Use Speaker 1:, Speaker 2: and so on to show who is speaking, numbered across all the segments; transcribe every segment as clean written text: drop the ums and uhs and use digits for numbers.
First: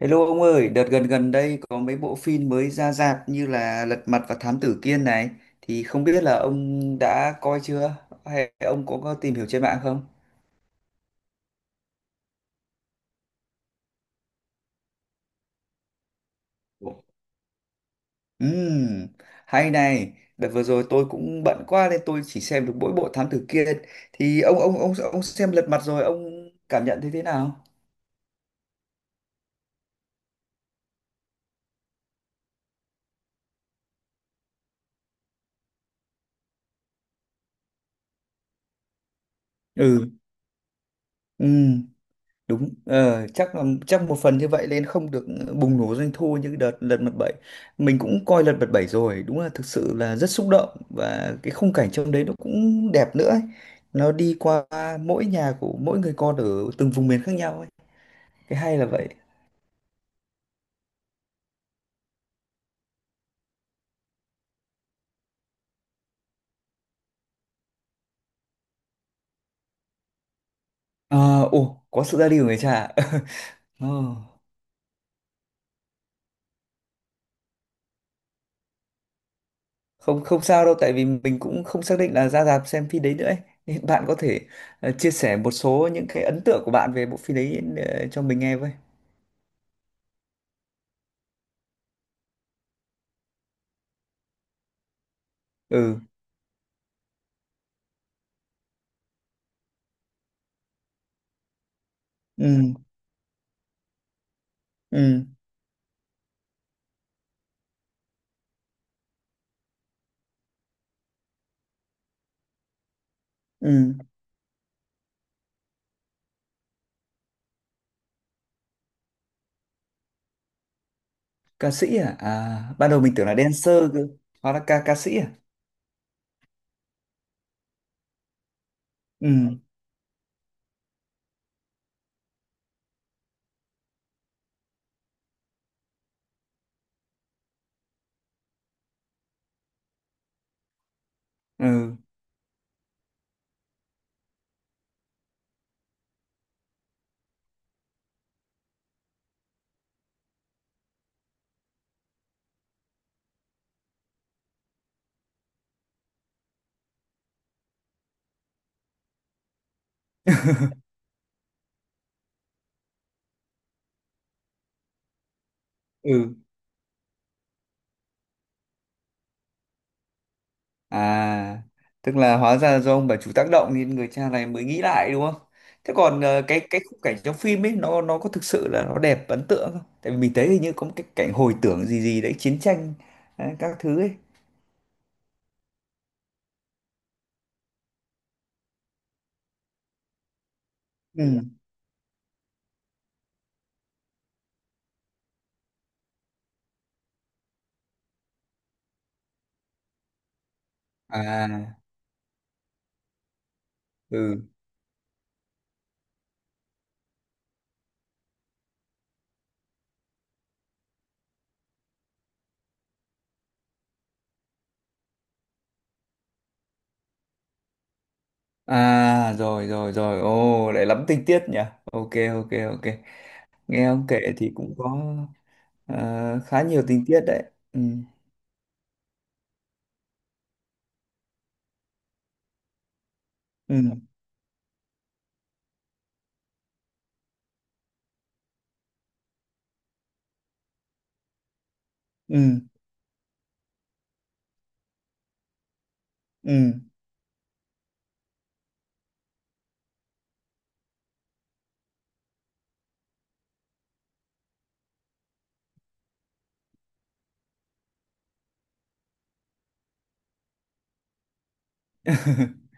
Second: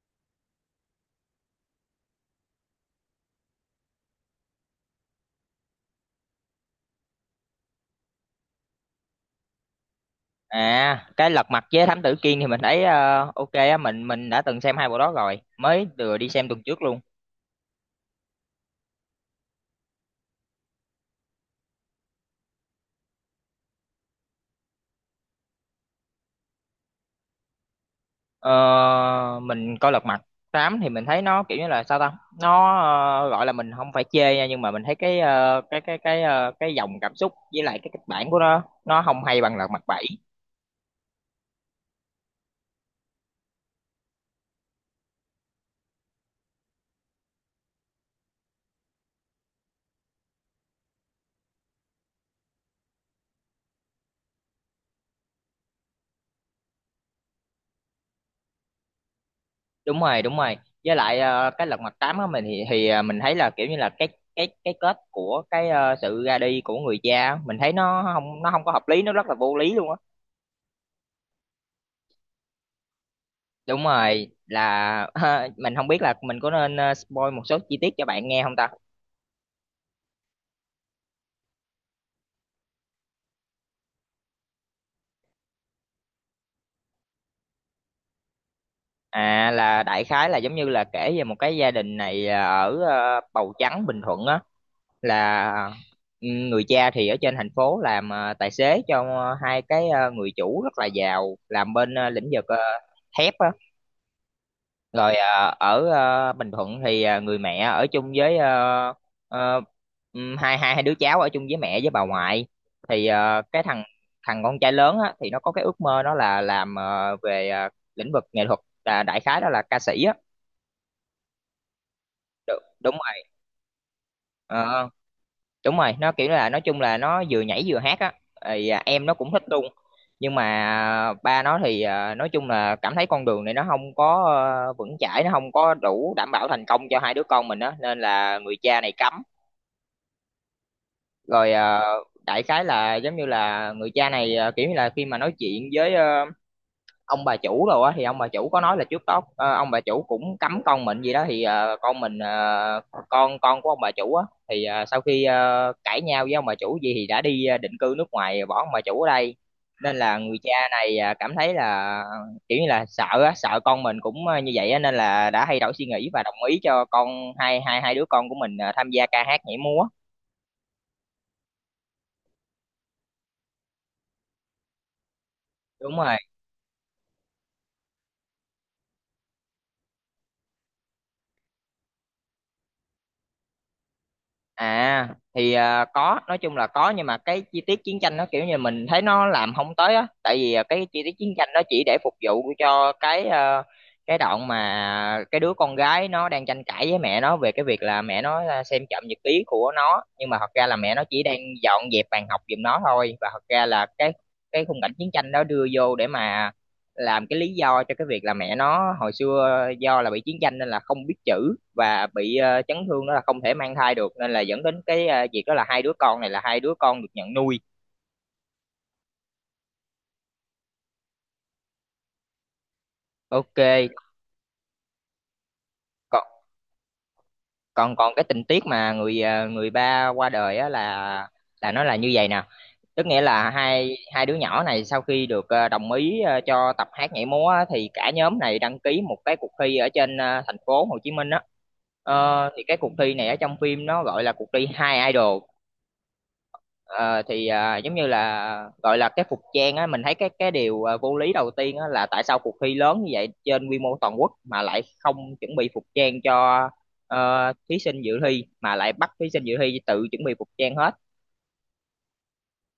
Speaker 1: Hello ông ơi, đợt gần gần đây có mấy bộ phim mới ra rạp như là Lật Mặt và Thám Tử Kiên này, thì không biết là ông đã coi chưa, hay ông có tìm hiểu trên mạng không?
Speaker 2: À, cái Lật Mặt với Thám Tử Kiên thì mình thấy ok á, mình đã từng xem hai bộ đó rồi, mới vừa đi xem tuần trước luôn.
Speaker 1: Ừm, hay này, đợt vừa rồi tôi cũng bận quá nên tôi chỉ xem được mỗi bộ Thám Tử Kiên, thì ông xem Lật Mặt rồi, ông cảm nhận thấy thế nào?
Speaker 2: Ờ, mình coi Lật Mặt tám thì mình thấy nó kiểu như là sao ta? Nó, gọi là mình không phải chê nha, nhưng mà mình thấy cái ờ, cái ờ, cái dòng cảm xúc với lại cái kịch bản của nó không hay bằng Lật Mặt bảy.
Speaker 1: Ừ. Ừ. Đúng, chắc một phần như vậy nên không được bùng nổ doanh thu như đợt Lật Mặt 7. Mình cũng coi Lật Mặt 7 rồi, đúng là thực sự là rất xúc động, và cái khung cảnh trong đấy nó cũng đẹp nữa ấy. Nó đi qua mỗi nhà của mỗi người con ở từng vùng miền khác nhau ấy, cái hay là vậy.
Speaker 2: Đúng rồi, đúng rồi. Với lại cái Lật Mặt tám á mình thì mình thấy là kiểu như là cái kết của cái sự ra đi của người cha á, mình thấy nó không có hợp lý, nó rất là vô lý luôn á.
Speaker 1: Ờ, ồ, có sự ra đi của người cha.
Speaker 2: Đúng
Speaker 1: Ờ,
Speaker 2: rồi là mình không biết là mình có nên spoil một số chi tiết cho bạn nghe không ta?
Speaker 1: không, không sao đâu, tại vì mình cũng không xác định là ra rạp xem phim đấy nữa ấy. Nên bạn có thể chia sẻ một số những cái ấn tượng của bạn về bộ phim đấy, cho mình nghe với.
Speaker 2: À, là đại khái là giống như là kể về một cái gia đình này ở Bầu Trắng Bình Thuận á là
Speaker 1: Ừ.
Speaker 2: người cha thì ở trên thành phố làm tài xế cho hai cái người chủ rất là giàu làm bên lĩnh vực
Speaker 1: Ừ.
Speaker 2: thép á. Rồi
Speaker 1: Ừ.
Speaker 2: ở Bình Thuận thì người mẹ ở chung với à, hai hai hai đứa cháu ở chung với mẹ với bà ngoại thì cái thằng
Speaker 1: Ừ.
Speaker 2: thằng con trai lớn á, thì nó có cái ước mơ nó là làm về lĩnh vực nghệ thuật, là đại khái đó là ca sĩ á.
Speaker 1: Ca sĩ à? À,
Speaker 2: Đ-
Speaker 1: ban
Speaker 2: đúng
Speaker 1: đầu mình
Speaker 2: rồi.
Speaker 1: tưởng là dancer cơ, hóa ra ca
Speaker 2: Ờ,
Speaker 1: ca sĩ à.
Speaker 2: đúng rồi, nó kiểu là nói chung là nó vừa nhảy vừa hát á, thì em nó cũng thích
Speaker 1: Ừ.
Speaker 2: luôn, nhưng mà ba nó thì nói chung là cảm thấy con đường này nó không có vững chãi, nó không có đủ đảm bảo thành công cho hai đứa con mình á nên là người cha này cấm rồi. Ờ,
Speaker 1: Ừ.
Speaker 2: Đại khái là giống như là người cha này kiểu như là khi mà nói chuyện với ông bà chủ rồi á thì ông bà chủ có nói là trước đó ông bà chủ cũng cấm con mình gì đó, thì con mình con của ông bà chủ á thì sau khi cãi nhau với ông bà chủ gì thì đã đi định cư nước ngoài bỏ ông bà chủ ở đây, nên là người cha này cảm thấy là kiểu như là sợ á, sợ con mình cũng như vậy á, nên là đã thay đổi suy nghĩ và
Speaker 1: Ừ.
Speaker 2: đồng ý cho con hai hai hai đứa con của mình tham gia ca hát nhảy múa.
Speaker 1: À, tức là hóa ra do ông bà chủ tác động nên người cha này mới nghĩ lại, đúng không? Thế
Speaker 2: Đúng rồi.
Speaker 1: còn cái khung cảnh trong phim ấy, nó có thực sự là nó đẹp, ấn tượng không? Tại vì mình thấy hình như có một cái cảnh hồi tưởng gì gì đấy chiến tranh đấy, các thứ ấy.
Speaker 2: À, thì có, nói chung là có, nhưng mà cái chi tiết chiến tranh nó kiểu như mình thấy nó làm không tới á, tại vì cái chi tiết chiến
Speaker 1: Ừ.
Speaker 2: tranh nó chỉ để phục vụ cho cái đoạn mà cái đứa con gái nó đang tranh cãi với mẹ nó về cái việc là mẹ nó xem trộm nhật ký của nó, nhưng mà thật ra là mẹ nó chỉ đang
Speaker 1: À.
Speaker 2: dọn dẹp bàn học giùm nó thôi, và thật ra là cái
Speaker 1: Ừ.
Speaker 2: cái khung cảnh chiến tranh đó đưa vô để mà làm cái lý do cho cái việc là mẹ nó hồi xưa do là bị chiến tranh nên là không biết chữ và bị chấn thương, đó là không thể mang thai được, nên là dẫn đến cái việc đó là hai đứa con này là hai đứa con được nhận nuôi.
Speaker 1: À, rồi rồi rồi, ô lại lắm tình tiết nhỉ. Ok, ok, ok.
Speaker 2: Ok.
Speaker 1: Nghe ông kể thì cũng có
Speaker 2: còn
Speaker 1: Ờ, khá nhiều tình tiết đấy. Ừ.
Speaker 2: còn còn cái tình tiết mà người ba qua đời á, là nó là như vậy nè, tức nghĩa là hai
Speaker 1: Ừ.
Speaker 2: hai đứa nhỏ này sau khi được đồng ý cho tập hát nhảy múa á, thì cả nhóm này đăng ký một cái cuộc thi ở trên thành phố Hồ Chí Minh á.
Speaker 1: Ừ.
Speaker 2: Thì cái cuộc thi này ở trong phim nó gọi là cuộc thi Hai Idol.
Speaker 1: Ừ.
Speaker 2: Thì giống như là gọi là cái phục trang á, mình thấy cái điều vô lý đầu tiên á là tại sao cuộc thi lớn như vậy trên quy mô toàn quốc mà lại không chuẩn bị phục trang cho thí sinh dự thi, mà lại bắt thí sinh dự thi tự chuẩn bị phục trang hết.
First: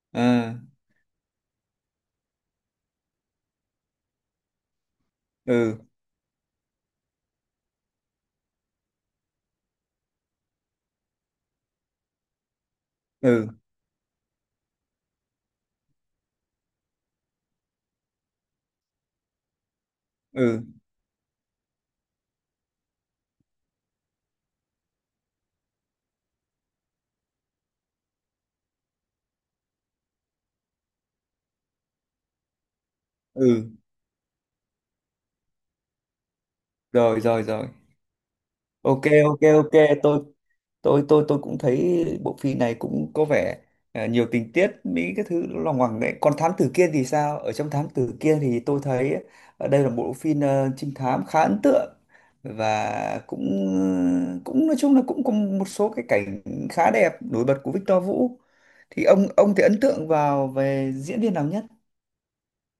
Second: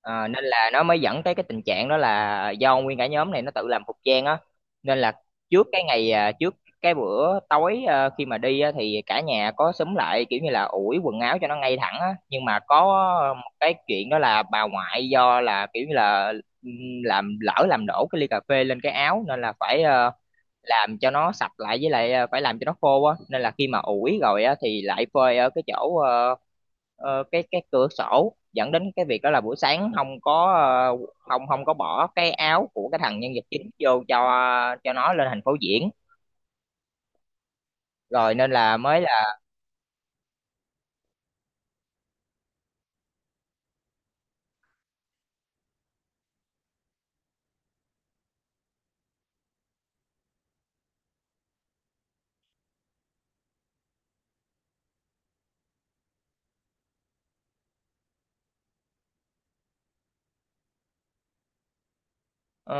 Speaker 2: Ờ, Nên
Speaker 1: À.
Speaker 2: là nó mới dẫn tới cái tình trạng đó là do nguyên cả nhóm này nó tự làm phục trang á, nên là
Speaker 1: Ừ.
Speaker 2: trước cái bữa tối khi mà đi á, thì cả nhà có xúm lại kiểu như là ủi quần áo cho nó ngay thẳng á, nhưng mà có
Speaker 1: Ừ.
Speaker 2: một cái chuyện đó là bà ngoại do là kiểu như là ừ, làm đổ cái ly cà phê lên cái áo, nên là phải
Speaker 1: Ừ.
Speaker 2: làm cho nó sạch lại, với lại phải làm cho nó khô á, nên là khi mà ủi rồi á thì lại phơi ở cái chỗ cái cửa sổ, dẫn đến cái việc đó là buổi sáng không có bỏ cái áo của cái thằng nhân vật chính
Speaker 1: Ừ.
Speaker 2: vô cho nó lên thành phố diễn
Speaker 1: Rồi rồi rồi.
Speaker 2: rồi, nên là mới
Speaker 1: Ok,
Speaker 2: là
Speaker 1: ok, ok. Tôi tôi tôi tôi cũng thấy bộ phim này cũng có vẻ à, nhiều tình tiết mỹ cái thứ nó lòng hoàng đấy. Còn thám tử kiên thì sao? Ở trong thám tử kiên thì tôi thấy ở đây là một bộ phim trinh thám khá ấn tượng, và cũng cũng nói chung là cũng có một số cái cảnh khá đẹp nổi bật của Victor Vũ. Thì ông thì ấn tượng về diễn viên nào nhất?
Speaker 2: ờ,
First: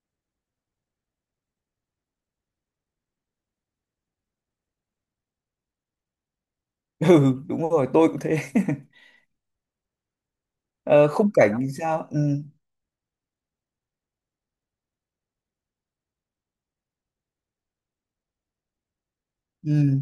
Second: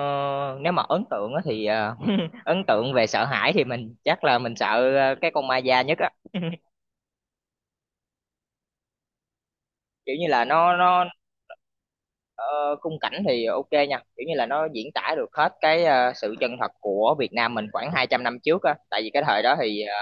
Speaker 2: nếu mà ấn tượng á thì ấn tượng về sợ hãi thì mình chắc là mình sợ cái con ma da nhất á
Speaker 1: Ừ, đúng rồi, tôi cũng thế.
Speaker 2: kiểu như là nó.
Speaker 1: Ờ, khung cảnh thì sao? Ừ.
Speaker 2: Ờ, Khung cảnh thì ok nha, kiểu như là nó diễn tả được hết cái sự chân thật của Việt Nam mình khoảng 200 năm trước á, tại vì cái thời đó thì
Speaker 1: Ừ.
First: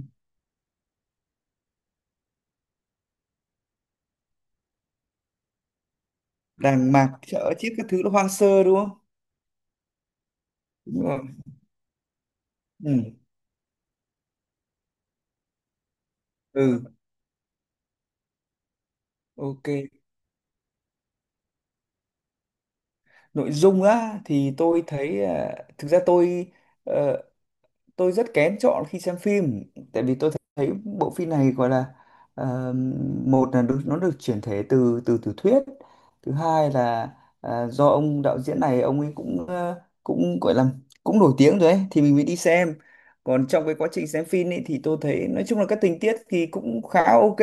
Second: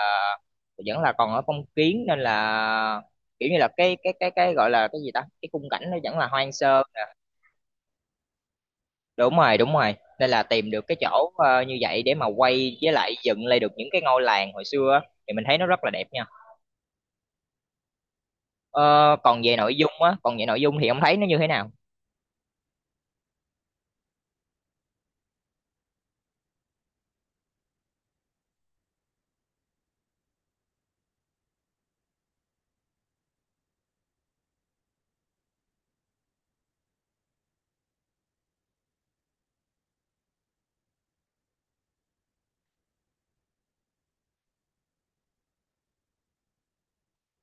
Speaker 2: vẫn là còn ở phong kiến nên là kiểu như là cái gọi là cái gì ta, cái khung cảnh nó vẫn là hoang sơ.
Speaker 1: Đàng mạc chợ chứ cái thứ nó hoang sơ đúng không?
Speaker 2: Đúng rồi, đúng rồi, nên là tìm được cái
Speaker 1: Đúng rồi.
Speaker 2: chỗ như vậy để mà quay với lại
Speaker 1: Ừ.
Speaker 2: dựng lại được những cái ngôi làng hồi xưa á, thì mình thấy nó rất là đẹp nha.
Speaker 1: Ừ.
Speaker 2: Ờ, Còn về
Speaker 1: Ok.
Speaker 2: nội dung á, còn về nội dung thì ông thấy nó như thế nào?
Speaker 1: Nội dung á thì tôi thấy à, thực ra ờ, tôi rất kén chọn khi xem phim, tại vì tôi thấy bộ phim này gọi là ờ, một là được, nó được chuyển thể từ từ tiểu thuyết. Thứ hai là à, do ông đạo diễn này ông ấy cũng gọi là cũng nổi tiếng rồi ấy, thì mình mới đi xem. Còn trong cái quá trình xem phim ấy, thì tôi thấy nói chung là các tình tiết thì cũng khá ok.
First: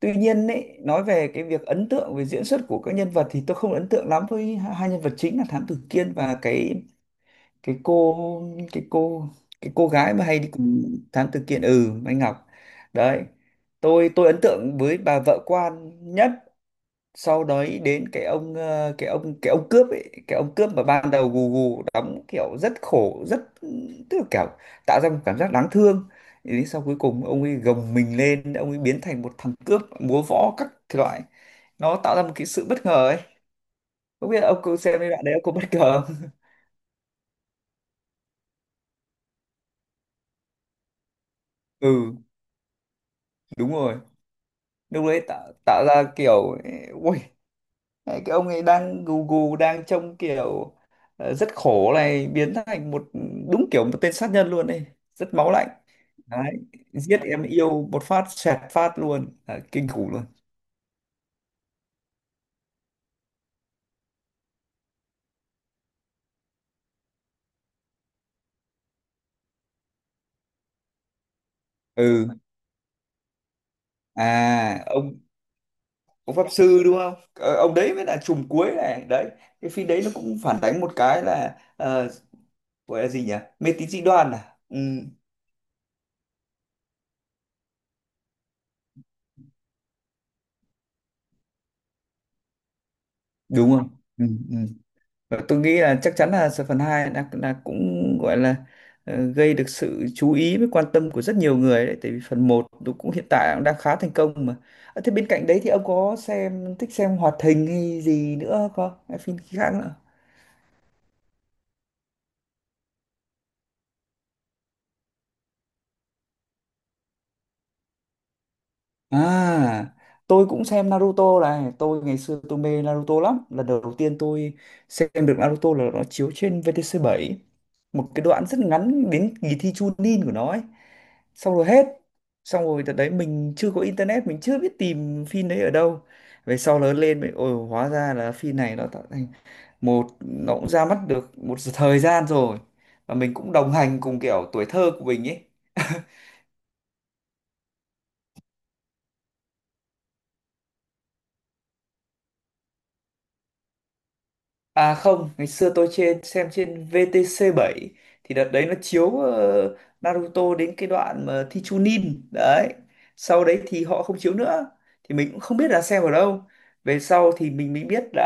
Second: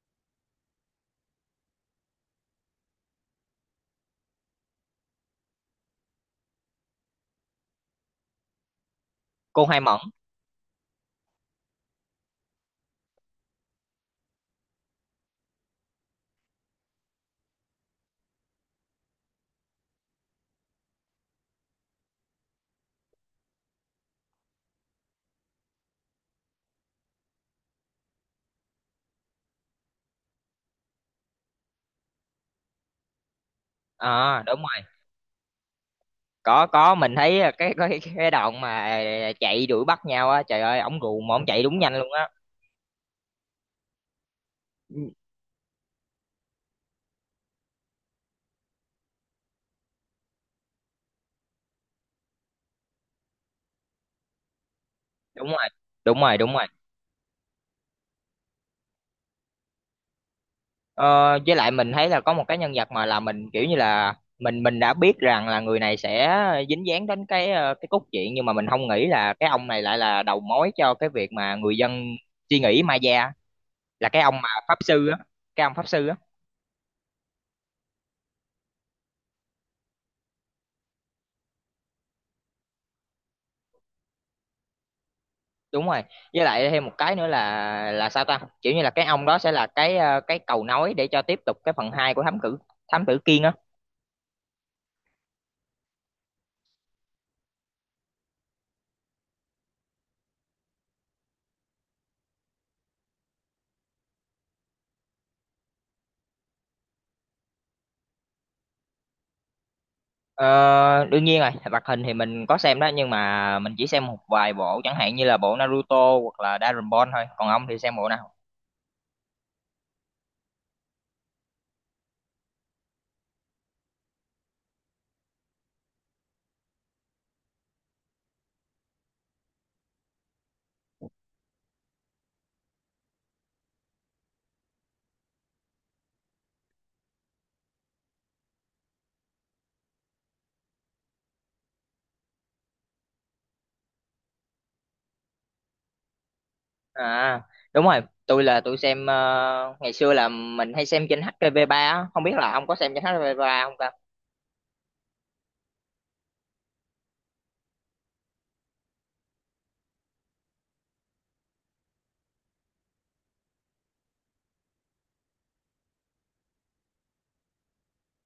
Speaker 1: Tuy nhiên ấy, nói về cái việc ấn tượng về diễn xuất của các nhân vật thì tôi không ấn tượng lắm với hai hai nhân vật chính là Thám Tử Kiên và cái cô cái cô
Speaker 2: Cô
Speaker 1: cái
Speaker 2: Hai
Speaker 1: cô
Speaker 2: Mẫn.
Speaker 1: gái mà hay đi cùng thám tử kiện, ừ, Mai Ngọc đấy. Tôi ấn tượng với bà vợ quan nhất, sau đấy đến cái ông cướp ấy cái ông cướp mà ban đầu gù gù đóng kiểu rất khổ, rất, tức là kiểu tạo ra một cảm giác đáng thương. Thì đến sau cuối cùng ông ấy gồng mình lên, ông ấy biến thành một thằng cướp múa võ các loại, nó tạo ra một cái sự bất ngờ ấy. Không biết
Speaker 2: À,
Speaker 1: là ông
Speaker 2: đúng.
Speaker 1: có xem cái đoạn đấy, ông có bất ngờ không?
Speaker 2: Có, mình thấy cái đoạn mà chạy đuổi bắt nhau á, trời ơi, ổng gù mà ổng chạy đúng nhanh luôn
Speaker 1: Ừ,
Speaker 2: á.
Speaker 1: đúng rồi.
Speaker 2: Ừ,
Speaker 1: Lúc đấy tạo tạo ra kiểu, ui, cái ông ấy đang gù gù đang trông kiểu rất khổ này biến thành một đúng kiểu một tên sát nhân luôn đây, rất
Speaker 2: đúng
Speaker 1: máu lạnh.
Speaker 2: rồi, đúng rồi,
Speaker 1: Đấy,
Speaker 2: đúng rồi.
Speaker 1: giết em yêu một phát xẹt phát luôn. Đấy, kinh khủng luôn.
Speaker 2: Ờ, với lại mình thấy là có một cái nhân vật mà là mình kiểu như là mình đã biết rằng là người này sẽ dính dáng đến cái cốt truyện, nhưng mà mình không nghĩ là cái ông này lại là đầu mối cho cái việc mà người dân
Speaker 1: Ừ.
Speaker 2: suy nghĩ ma da, là cái ông mà pháp
Speaker 1: À,
Speaker 2: sư á,
Speaker 1: ông
Speaker 2: cái ông pháp sư á.
Speaker 1: ông pháp sư đúng không? Ờ, ông đấy mới là trùm cuối này đấy. Cái phim đấy nó cũng phản đánh một cái là gọi là gì nhỉ, mê tín dị đoan à. Ừ.
Speaker 2: Đúng rồi, với lại thêm một cái nữa là sao ta, kiểu như là cái ông đó sẽ là cái cầu nối để cho tiếp tục cái phần 2 của thám tử Kiên á.
Speaker 1: Đúng không? Ừ. Ừ. Và tôi nghĩ là chắc chắn là phần 2 đã cũng gọi là gây được sự chú ý với quan tâm của rất nhiều người đấy, tại vì phần một nó cũng hiện tại cũng đang khá thành công mà. À, thế bên cạnh đấy thì ông có thích xem hoạt hình hay gì nữa không, hay phim khác nữa?
Speaker 2: Ờ, Đương nhiên rồi, hoạt hình thì mình có xem đó, nhưng mà mình chỉ xem một vài bộ chẳng hạn như là bộ Naruto hoặc là Dragon Ball thôi, còn ông thì xem bộ nào?
Speaker 1: À, tôi cũng xem Naruto này, ngày xưa tôi mê Naruto lắm. Lần đầu tiên tôi xem được Naruto là nó chiếu trên VTC7 một cái đoạn rất ngắn, đến kỳ thi Chunin của nó ấy. Xong rồi hết. Xong rồi đợt đấy mình chưa có internet, mình chưa biết tìm phim đấy ở đâu. Về sau lớn lên mình ôi, hóa ra là phim này nó tạo thành một, nó cũng ra mắt được một thời gian rồi. Và mình cũng đồng hành cùng kiểu tuổi thơ của mình ấy.
Speaker 2: À, đúng rồi, tôi xem ngày xưa là mình hay xem trên HTV3 á, không biết là ông có xem trên HTV3 không ta?
Speaker 1: À không, ngày xưa tôi xem trên VTC7, thì đợt đấy nó chiếu Naruto đến cái đoạn mà thi Chunin đấy. Sau đấy thì họ không chiếu nữa, thì mình cũng không biết là xem ở đâu. Về sau thì mình mới biết là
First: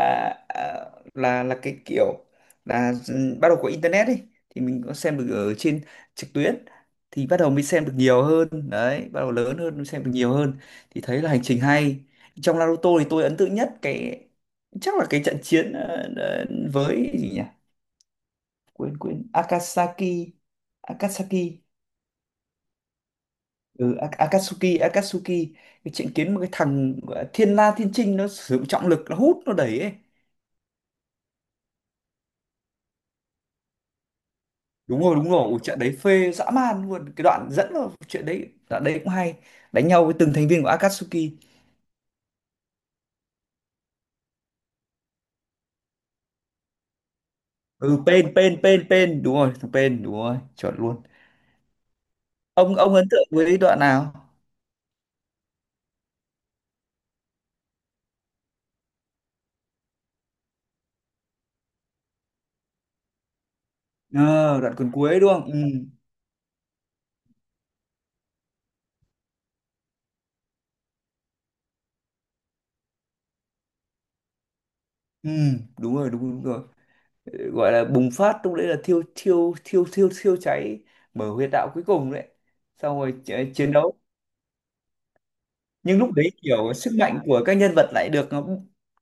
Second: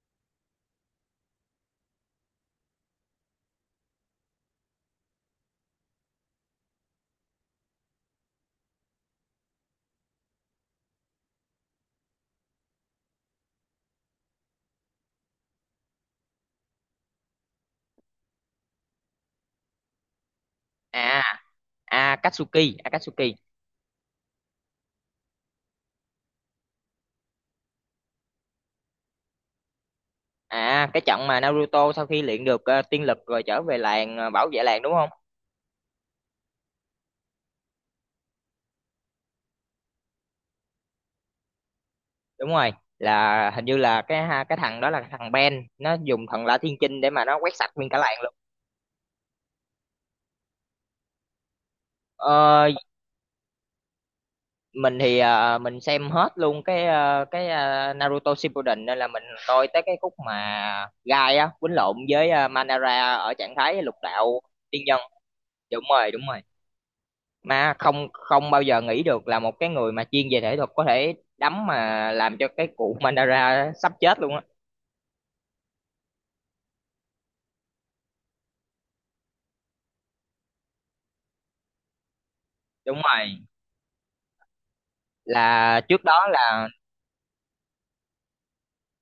Speaker 1: à, là cái kiểu là ừ, bắt đầu có internet đi, thì mình có xem được ở trên trực tuyến. Thì bắt đầu mới xem được nhiều hơn đấy, bắt đầu lớn hơn mới xem được nhiều hơn, thì thấy là hành trình hay. Trong Naruto thì tôi ấn tượng nhất cái chắc là cái trận chiến với gì nhỉ, quên quên, Akasaki, Akasaki.
Speaker 2: À, Akatsuki, Akatsuki.
Speaker 1: Ừ, A- Akatsuki Akatsuki. Cái trận kiến một cái thằng gọi là Thiên La Thiên Trinh nó sử dụng trọng lực, nó hút nó đẩy ấy.
Speaker 2: À, cái trận mà Naruto sau khi luyện được tiên lực rồi trở về làng bảo vệ làng đúng
Speaker 1: Đúng
Speaker 2: không?
Speaker 1: rồi, đúng rồi. Ủa, trận đấy phê dã man luôn, cái đoạn dẫn vào chuyện đấy, đoạn đấy cũng hay. Đánh nhau với từng thành viên của Akatsuki.
Speaker 2: Đúng rồi, là hình như là cái thằng đó là thằng Ben, nó dùng thần La Thiên Chinh để mà nó quét sạch nguyên cả
Speaker 1: Ừ.
Speaker 2: làng luôn.
Speaker 1: Pain, Pain, Pain, Pain, đúng rồi thằng Pain, đúng rồi chuẩn luôn.
Speaker 2: Ờ,
Speaker 1: Ông ấn tượng với đoạn nào?
Speaker 2: mình xem hết luôn cái Naruto Shippuden, nên là mình coi tới cái khúc mà Gai á quýnh lộn với Madara ở trạng thái lục đạo
Speaker 1: Ờ đoạn
Speaker 2: tiên
Speaker 1: còn
Speaker 2: nhân.
Speaker 1: cuối đúng không? Ừ.
Speaker 2: Đúng rồi, đúng rồi. Mà không không bao giờ nghĩ được là một cái người mà chuyên về thể thuật có thể đấm mà làm cho cái cụ Mandara sắp chết luôn á.
Speaker 1: Ừ đúng rồi, đúng, đúng rồi. Gọi là bùng phát, lúc đấy là thiêu thiêu thiêu thiêu thiêu cháy, mở huyệt đạo cuối cùng đấy, xong
Speaker 2: Đúng
Speaker 1: rồi
Speaker 2: rồi,
Speaker 1: chiến đấu.
Speaker 2: là
Speaker 1: Nhưng
Speaker 2: trước
Speaker 1: lúc
Speaker 2: đó
Speaker 1: đấy
Speaker 2: là
Speaker 1: kiểu sức mạnh của các nhân vật lại được nó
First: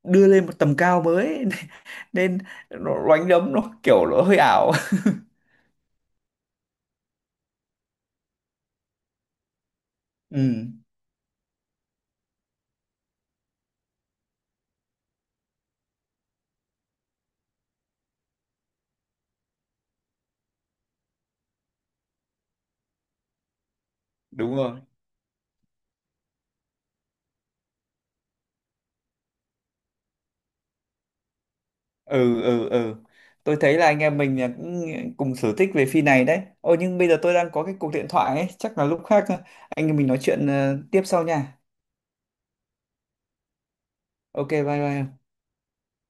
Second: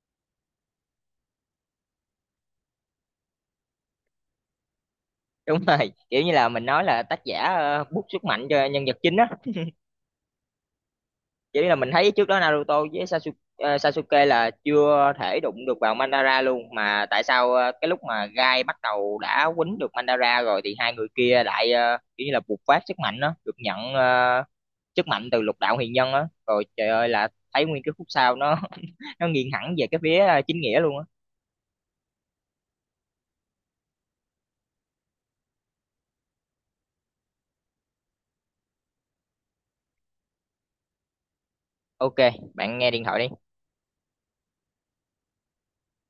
Speaker 1: đưa lên một tầm cao mới. Nên nó đánh đấm nó kiểu nó hơi ảo.
Speaker 2: đúng rồi, kiểu như là mình nói là tác giả bút sức mạnh cho nhân vật chính á.
Speaker 1: Ừ,
Speaker 2: Chỉ là mình thấy trước đó Naruto với Sasuke là chưa thể đụng được vào Madara luôn, mà tại sao cái lúc mà Gai bắt đầu đã quýnh được Madara rồi thì hai người kia lại kiểu như là bộc phát sức mạnh đó, được nhận
Speaker 1: đúng rồi.
Speaker 2: sức mạnh từ lục đạo huyền nhân á. Rồi trời ơi là thấy nguyên cái khúc sau nó nó nghiêng hẳn về cái phía chính nghĩa luôn á.
Speaker 1: Ừ. Ừ. Ừ. Tôi thấy là anh em mình là cũng cùng sở thích về phim này đấy, ôi nhưng bây giờ tôi đang có cái cuộc điện thoại ấy, chắc là lúc khác anh em mình nói chuyện tiếp sau nha.
Speaker 2: Ok, bạn nghe điện thoại đi.
Speaker 1: Ok, bye bye.